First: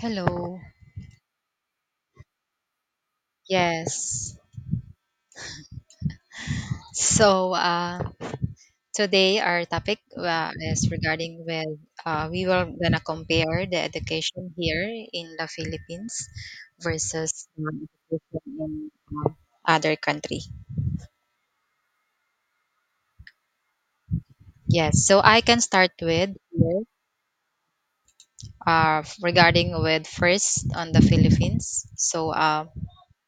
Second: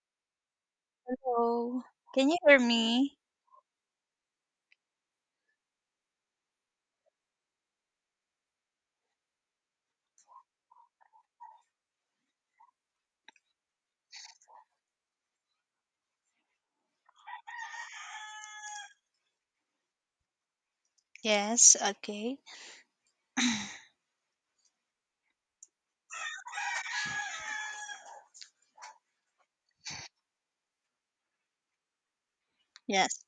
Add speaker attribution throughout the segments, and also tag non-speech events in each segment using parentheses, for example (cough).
Speaker 1: Hello.
Speaker 2: Hello. Can you hear me?
Speaker 1: Yes. So, today our topic, is regarding with we were gonna compare the education here in the Philippines versus other country.
Speaker 2: Yes, okay.
Speaker 1: Yes. So I can start with here, regarding with first on the Philippines. So um,
Speaker 2: Yes.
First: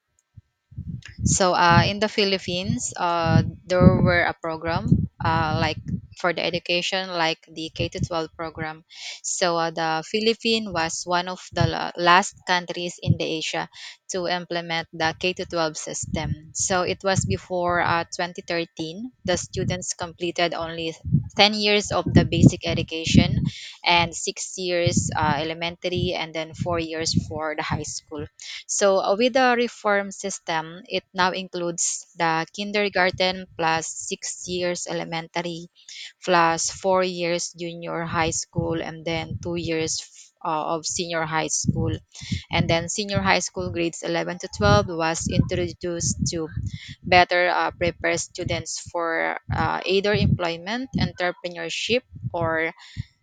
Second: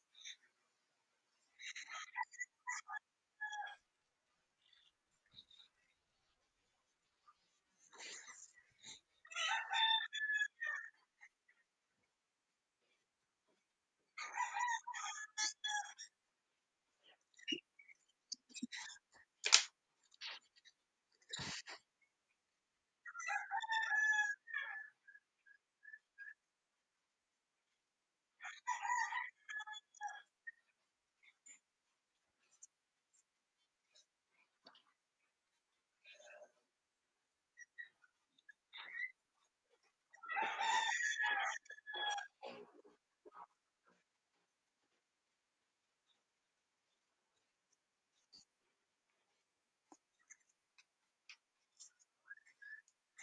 Speaker 1: So uh, in the Philippines, there were a program, like for the education, like the K to 12 program. So, the Philippines was one of the last countries in the Asia to implement the K to 12 system. So it was before 2013, the students completed only 10 years of the basic education and 6 years elementary, and then 4 years for the high school. So, with the reform system, it now includes the kindergarten plus 6 years elementary, plus 4 years junior high school, and then 2 years of senior high school. And then senior high school grades 11 to 12 was introduced to better prepare students for either employment, entrepreneurship, or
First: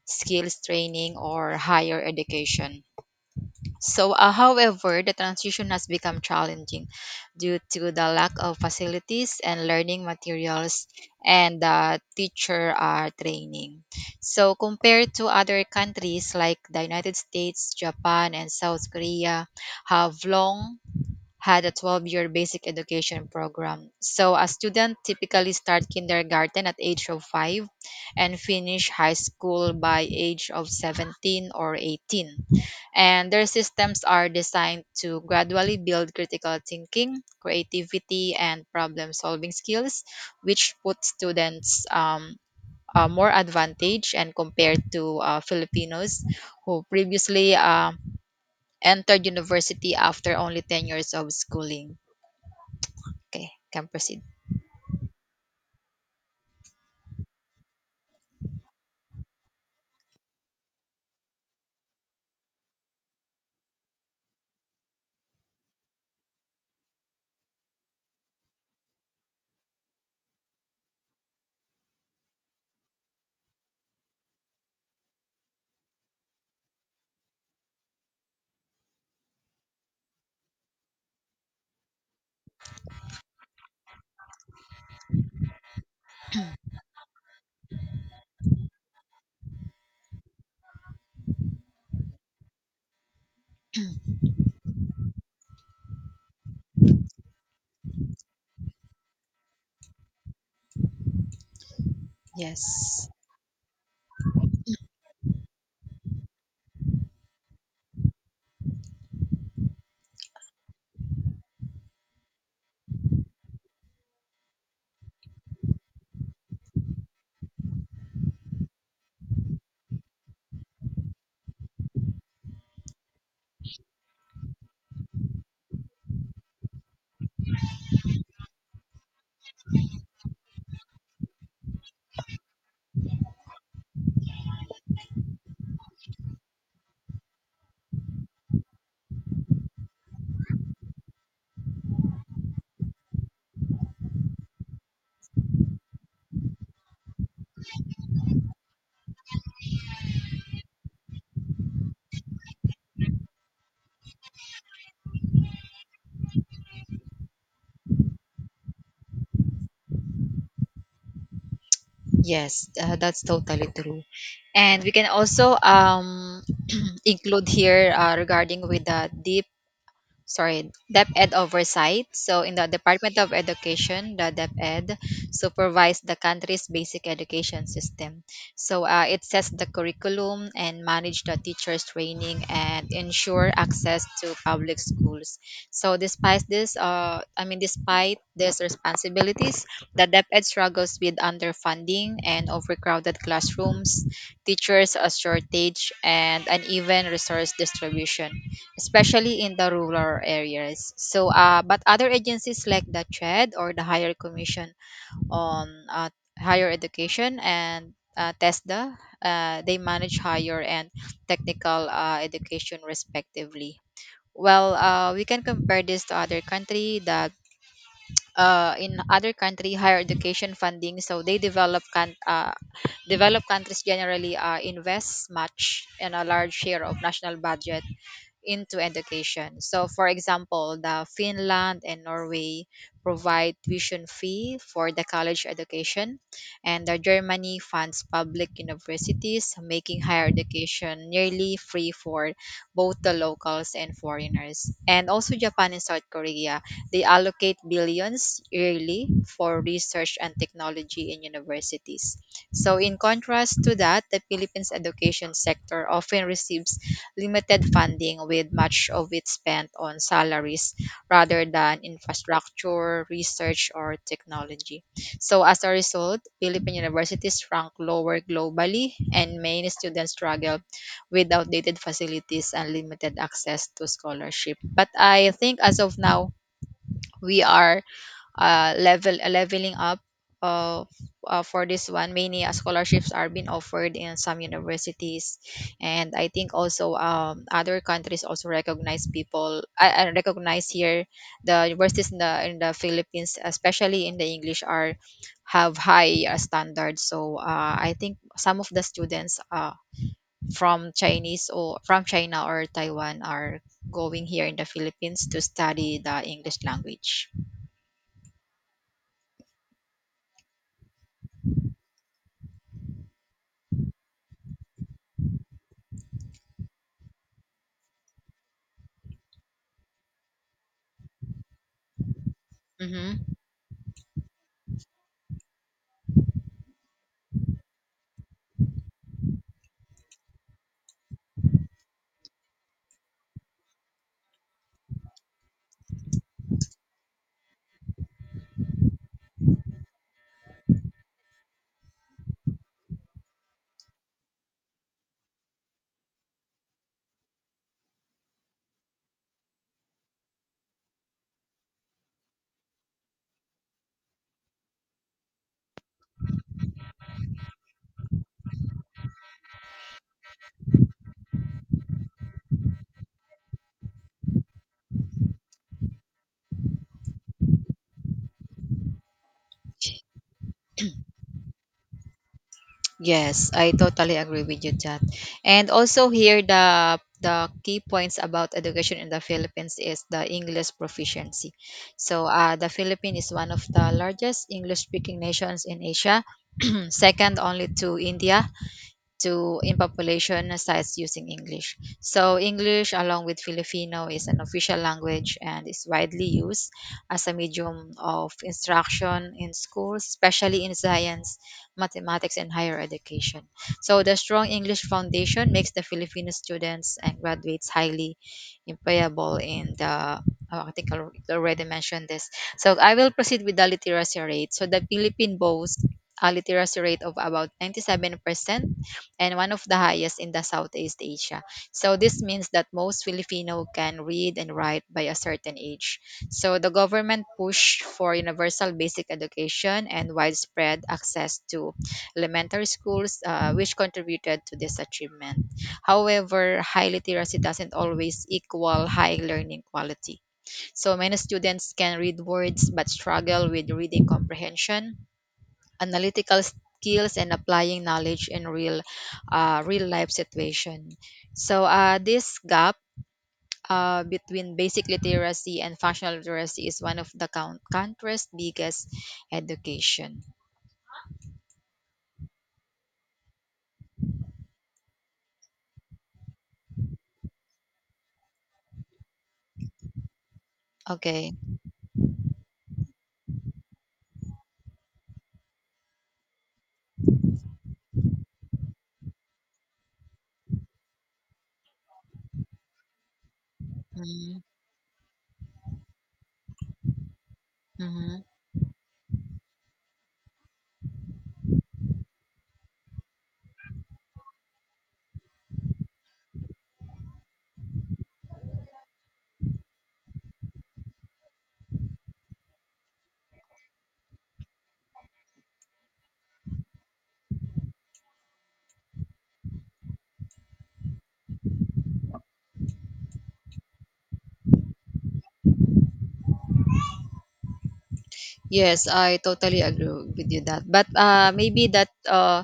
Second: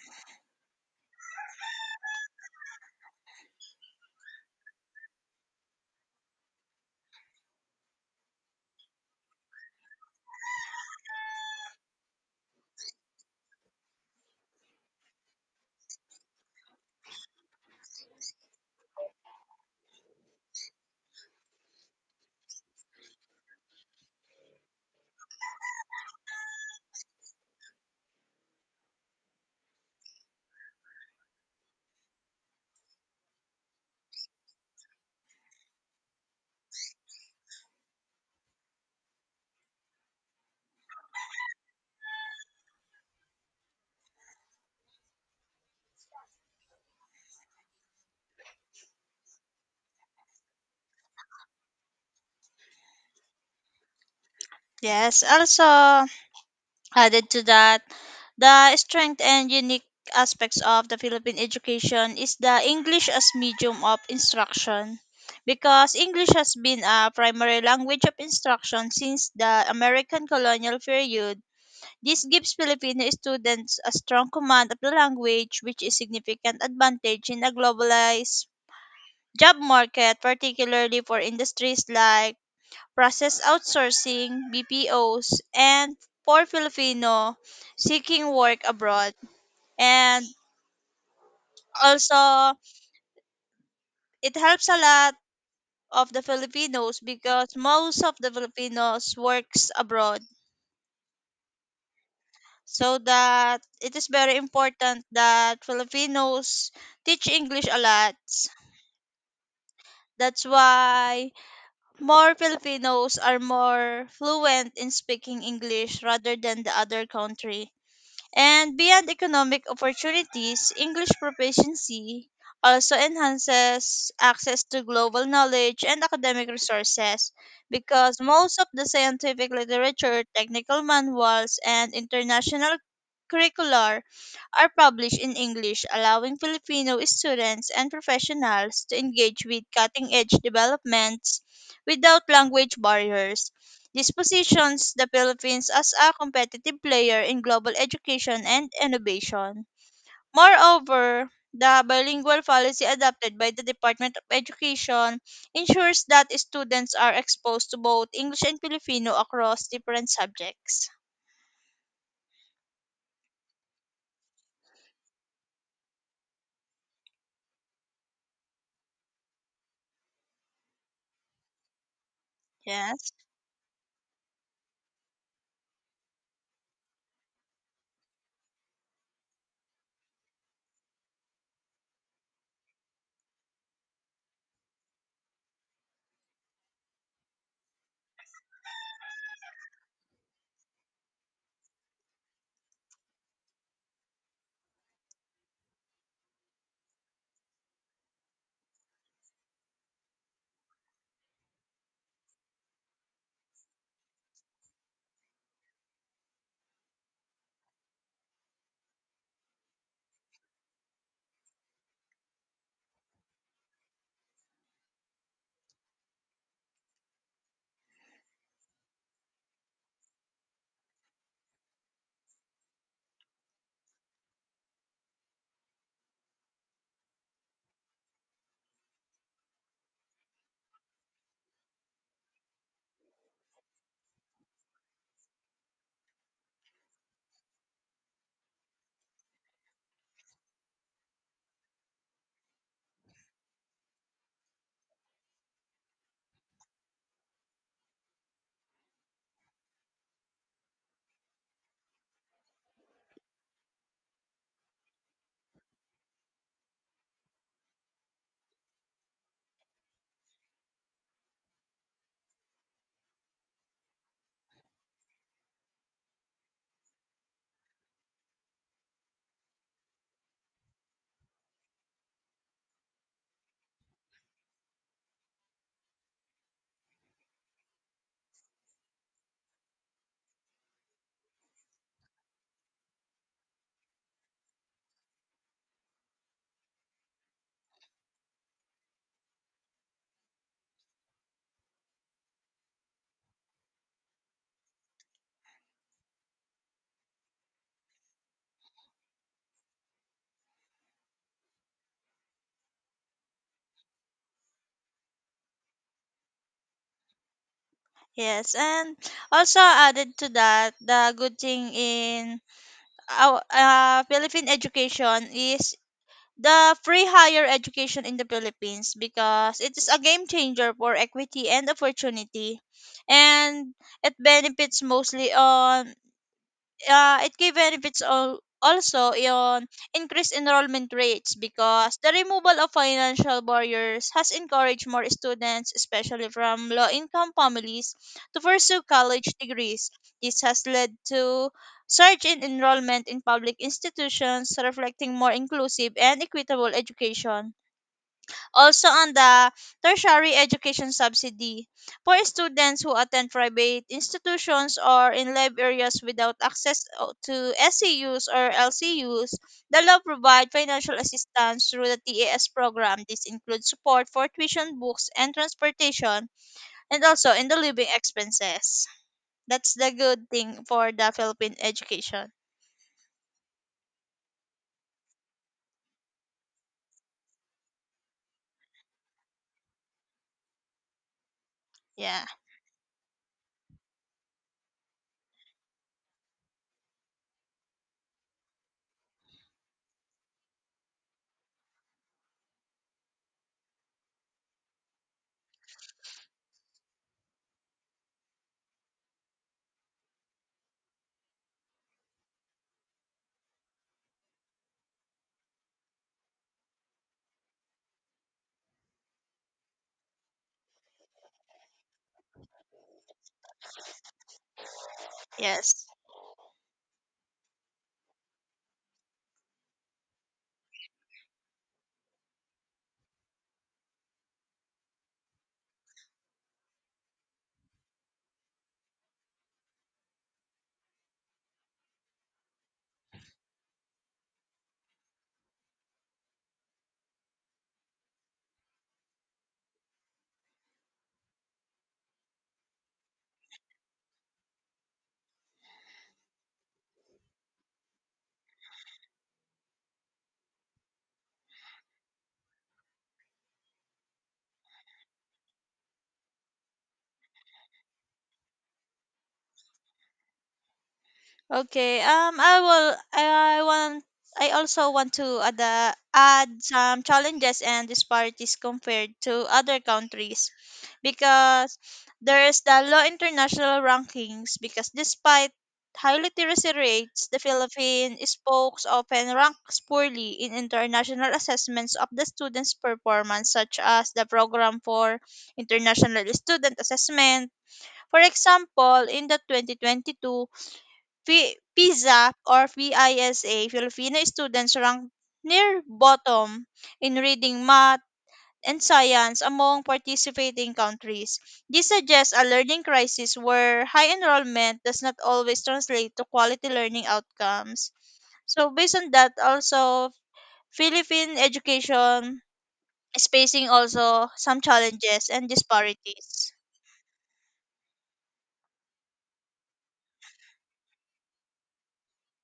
Speaker 1: skills training, or higher education. So, however, the transition has become challenging due to the lack of facilities and learning materials, and teacher training. So, compared to other countries like the United States, Japan, and South Korea, have long had a 12-year basic education program. So, a student typically start kindergarten at age of 5 and finish high school by age of 17 or 18. And their systems are designed to gradually build critical thinking, creativity, and problem solving skills, which put students more advantage and compared to Filipinos who previously entered university after only 10 years of schooling. Okay, can proceed.
Speaker 2: Yes. Also, added to that, the strength and unique aspects of the Philippine education is the English as medium of instruction. Because English has been a primary language of instruction since the American colonial period, this gives Filipino students a strong command of the language, which is significant advantage in a globalized job market, particularly for industries like process outsourcing, BPOs, and for Filipino seeking work abroad. And also, it helps a lot of the Filipinos because most of the Filipinos works abroad. So
Speaker 1: Yes.
Speaker 2: that it is very important that Filipinos teach English a lot. That's why more Filipinos are more fluent in speaking English rather than the other country. And beyond economic opportunities, English proficiency also enhances access to global knowledge and academic resources because most of the scientific literature, technical manuals, and international curricular are published in English, allowing Filipino students and professionals to engage with cutting edge developments without language barriers. This positions the Philippines as a competitive player in global education and innovation. Moreover, the bilingual policy adopted by the Department of Education ensures that students are exposed to both English and Filipino across different subjects.
Speaker 1: Yes, that's totally true. And we can also (clears throat) include here, regarding with the DepEd oversight. So, in the
Speaker 2: Yes.
Speaker 1: Department of Education, the DepEd supervise the country's basic education system. So, it sets the curriculum and manage the teachers' training and ensure access to public schools. So despite this, I mean, despite these responsibilities, the DepEd struggles with underfunding and overcrowded classrooms, teachers a shortage, and uneven resource distribution, especially in the rural areas. So, but other agencies like the TRED, or the Higher Commission on Higher Education, and TESDA, they manage higher and technical education respectively. Well, we can compare this to other country. That, in other country higher education funding. So they developed countries generally invest much and a large share of national budget into education. So, for example, the Finland and Norway provide tuition fee for the college education, and the Germany funds public universities, making higher education nearly free for both the locals and foreigners. And also, Japan and South Korea, they allocate billions yearly for research and technology in universities. So, in contrast to that, the Philippines education sector often receives limited funding, with much of it spent on salaries rather than infrastructure, research, or technology. So, as a result, Philippine universities rank lower globally, and many students struggle with outdated facilities and limited access to scholarship. But I think as of now, we are leveling up, uh, for this one, many scholarships are being offered in some universities. And I think also, other countries also recognize people. I recognize here the universities in the Philippines, especially in the English, are have high standards. So, I think some of the students, from Chinese or from China or Taiwan, are going here in the Philippines to study the English language.
Speaker 2: Yes, and also added to that, the good thing in our Philippine education is the free higher education in the Philippines because it is a game changer for equity and opportunity
Speaker 1: Hmm.
Speaker 2: and it benefits mostly on. It gave benefits all also on increased enrollment rates because the removal of financial barriers has encouraged more students, especially from low income families, to pursue college degrees. This has led to surge in enrollment in public institutions, reflecting more inclusive and equitable education. Also on the tertiary education subsidy for students who attend private institutions or in live areas without access to SCUs or LCUs, the law provides financial assistance through the TAS program. This includes support for tuition, books, and transportation, and also in the living expenses. That's the good thing for the Philippine education.
Speaker 1: Yes, I totally agree with you, Kat. And also here, the key points about education in the Philippines is the English proficiency.
Speaker 2: Yeah.
Speaker 1: So, the Philippines is one of the largest English-speaking nations in Asia, (clears throat) second only to India, to in population sites using English. So English, along with Filipino, is an official language and is widely used as a medium of instruction in schools, especially in science, mathematics, and higher education. So the strong English foundation makes the Filipino students and graduates highly employable in the, oh, I think I already mentioned this. So I will proceed with the literacy rate. So the Philippine
Speaker 2: Yes.
Speaker 1: boasts a literacy rate of about 97% and one of the highest in the Southeast Asia. So this means that most Filipino can read and write by a certain age. So the government pushed for universal basic education and widespread access to elementary schools, which contributed to this achievement. However, high literacy doesn't always equal high learning quality. So many students can read words but struggle with reading comprehension, analytical skills, and applying knowledge in real life situation. So, this gap, between basic literacy and functional literacy, is one of the country's biggest education.
Speaker 2: Okay. I will. I want. I also want to add, add some challenges and disparities compared to other countries,
Speaker 1: Okay.
Speaker 2: because there is the low international rankings. Because despite high literacy rates, the Philippines spokes often ranks poorly in international assessments of the students' performance, such as the
Speaker 1: Mhm.
Speaker 2: Program for International Student Assessment. For
Speaker 1: Mhm.
Speaker 2: example, in the 2022 PISA or PISA, Filipino students ranked near bottom in reading, math, and science among participating countries. This suggests a learning crisis where high enrollment does not always translate to quality learning outcomes. So based on that, also Philippine education is facing also some challenges and disparities.
Speaker 1: Yes, I totally agree with you that, but maybe that uh,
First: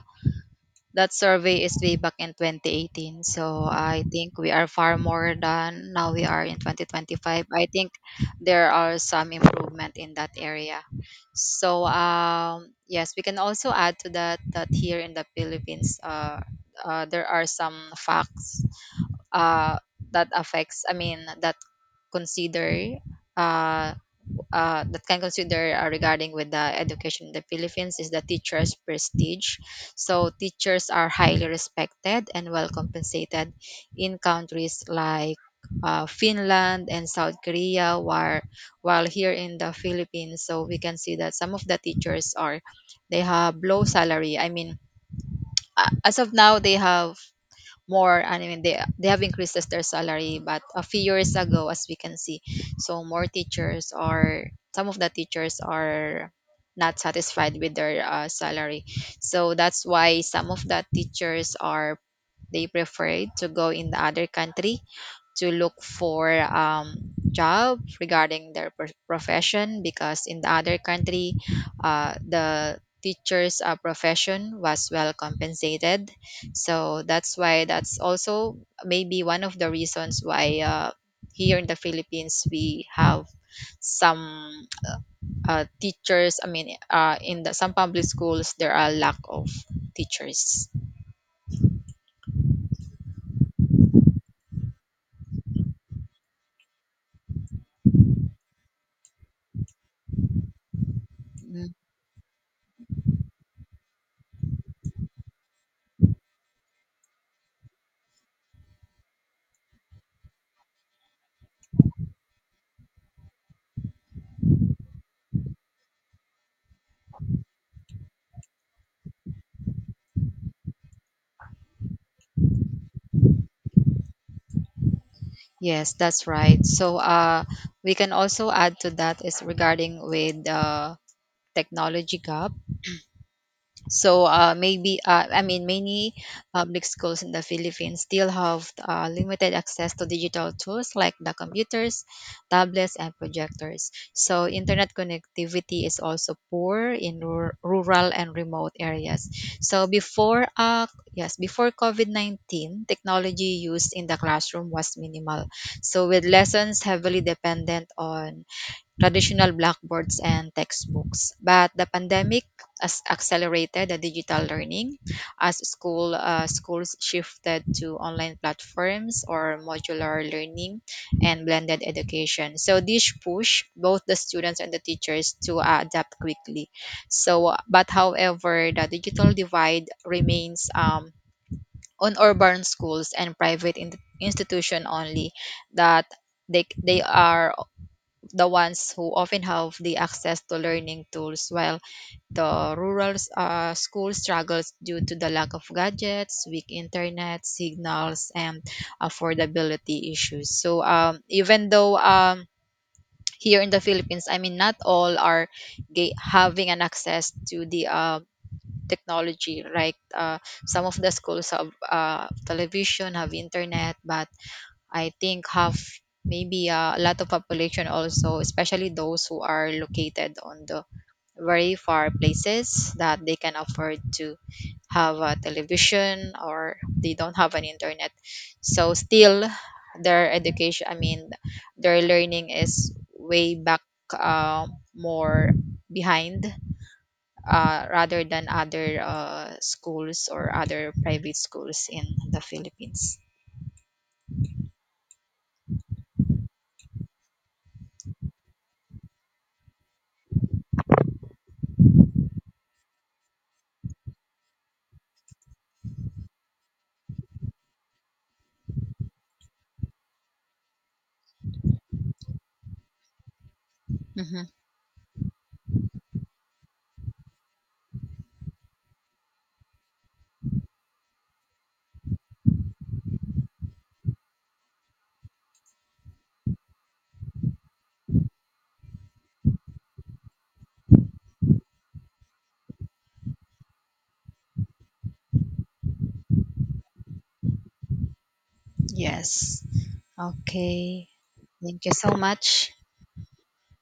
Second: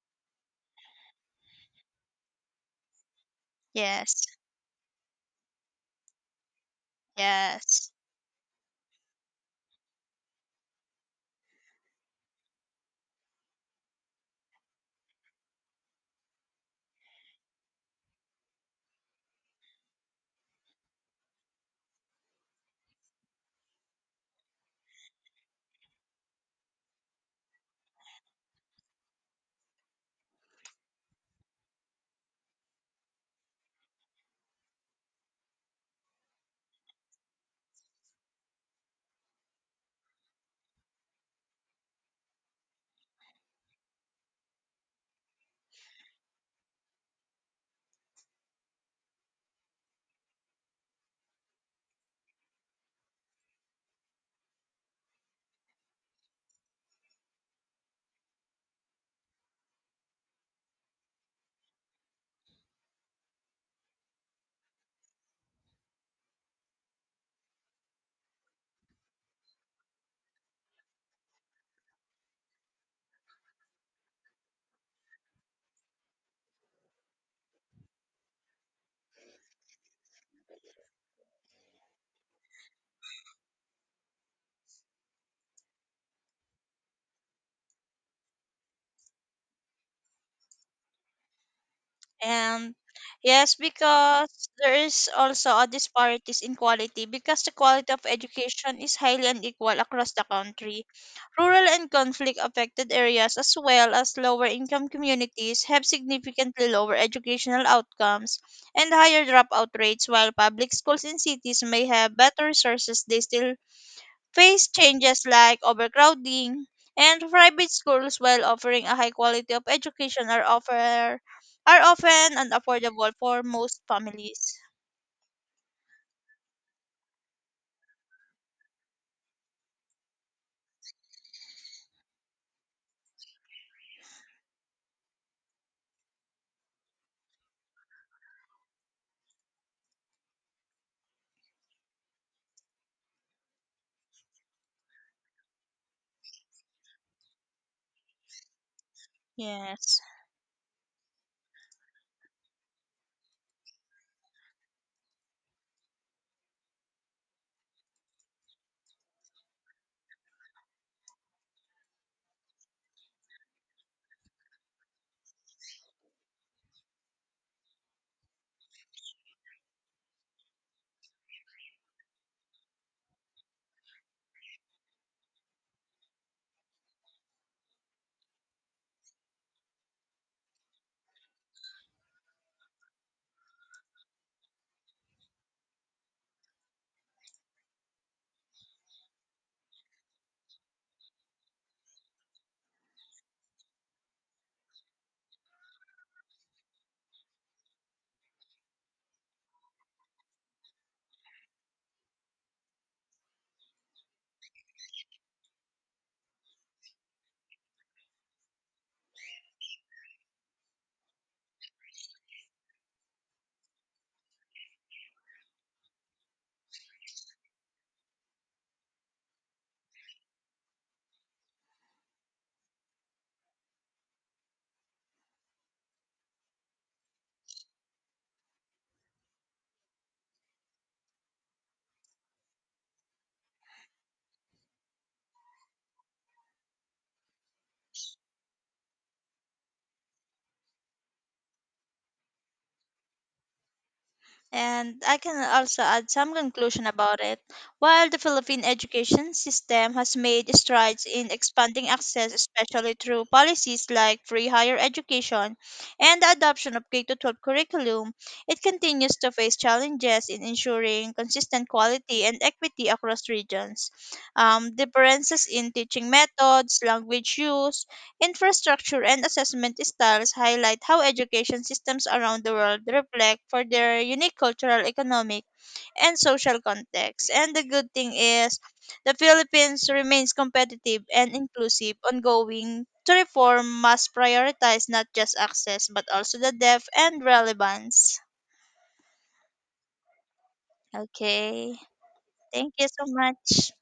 Speaker 1: That survey is way back in 2018. So I
Speaker 2: Yes,
Speaker 1: think we are far more than now we are in 2025. I
Speaker 2: yes.
Speaker 1: think there are some improvement in that area. So, yes, we can also add to that that here in the Philippines, there are some facts, uh, that affects. I mean that consider uh, that can consider, regarding with the education in the Philippines, is the teachers' prestige. So teachers are highly respected and well compensated in countries like Finland and South Korea, while here in the Philippines, so we can see that some of the teachers are they have low salary. I mean, as of now, they have more, I mean, they have increased their salary. But a few years ago, as we can see, so more teachers are, some of the teachers are not satisfied with their salary. So that's why some of the teachers are they prefer to go in the other country to look for, job regarding their profession, because in the other country, the teacher's profession was well compensated. So that's why, that's also maybe one of the reasons why, here in the Philippines we have some, teachers, I mean, in the some public schools there are lack of teachers.
Speaker 2: And yes, because there is also a disparities in quality because the quality of education is highly unequal across the country. Rural and conflict affected areas as well as lower income communities have significantly lower educational outcomes and higher dropout rates while public schools in cities may have better resources they still face changes like overcrowding, and private schools, while offering a high quality of education, are often unaffordable for most families.
Speaker 1: Yes, that's right. So, we can also add to that is regarding with, technology gap. So, maybe, I mean, many public schools in the Philippines still have limited access to digital tools like the computers, tablets, and projectors. So internet connectivity is also poor in rural and remote areas. So
Speaker 2: Yes.
Speaker 1: before, yes, before COVID-19, technology used in the classroom was minimal. So with lessons heavily dependent on traditional blackboards and textbooks. But the pandemic has accelerated the digital learning as schools shifted to online platforms or modular learning and blended education. So this push both the students and the teachers to adapt quickly. So, but however, the digital divide remains, on urban schools and private institution only, that they are the ones who often have the access to learning tools, while the rural school struggles due to the lack of gadgets, weak internet signals, and affordability issues. So, even though, here in the Philippines, I mean, not all are having an access to the technology, right. Some of the schools have television, have internet. But I think half, maybe, a lot of population also, especially those who are located on the very far places, that they can afford to have a television, or they don't have an internet. So still, their education, I mean, their learning is way back, uh, more behind, rather than other schools or other private schools in the Philippines.
Speaker 2: And I can also add some conclusion about it. While the Philippine education system has made strides in expanding access, especially through policies like free higher education and the adoption of K 12 curriculum, it continues to face challenges in ensuring consistent quality and equity across regions.
Speaker 1: Hmm.
Speaker 2: Differences in teaching methods, language use, infrastructure and assessment styles highlight how education systems around the world reflect for their unique cultural, economic, and social context. And the good thing is the Philippines remains competitive and inclusive, ongoing to reform must prioritize not just access but also the depth and relevance.
Speaker 1: Yes. Okay.
Speaker 2: Okay.
Speaker 1: Thank you so much.
Speaker 2: Thank you so much.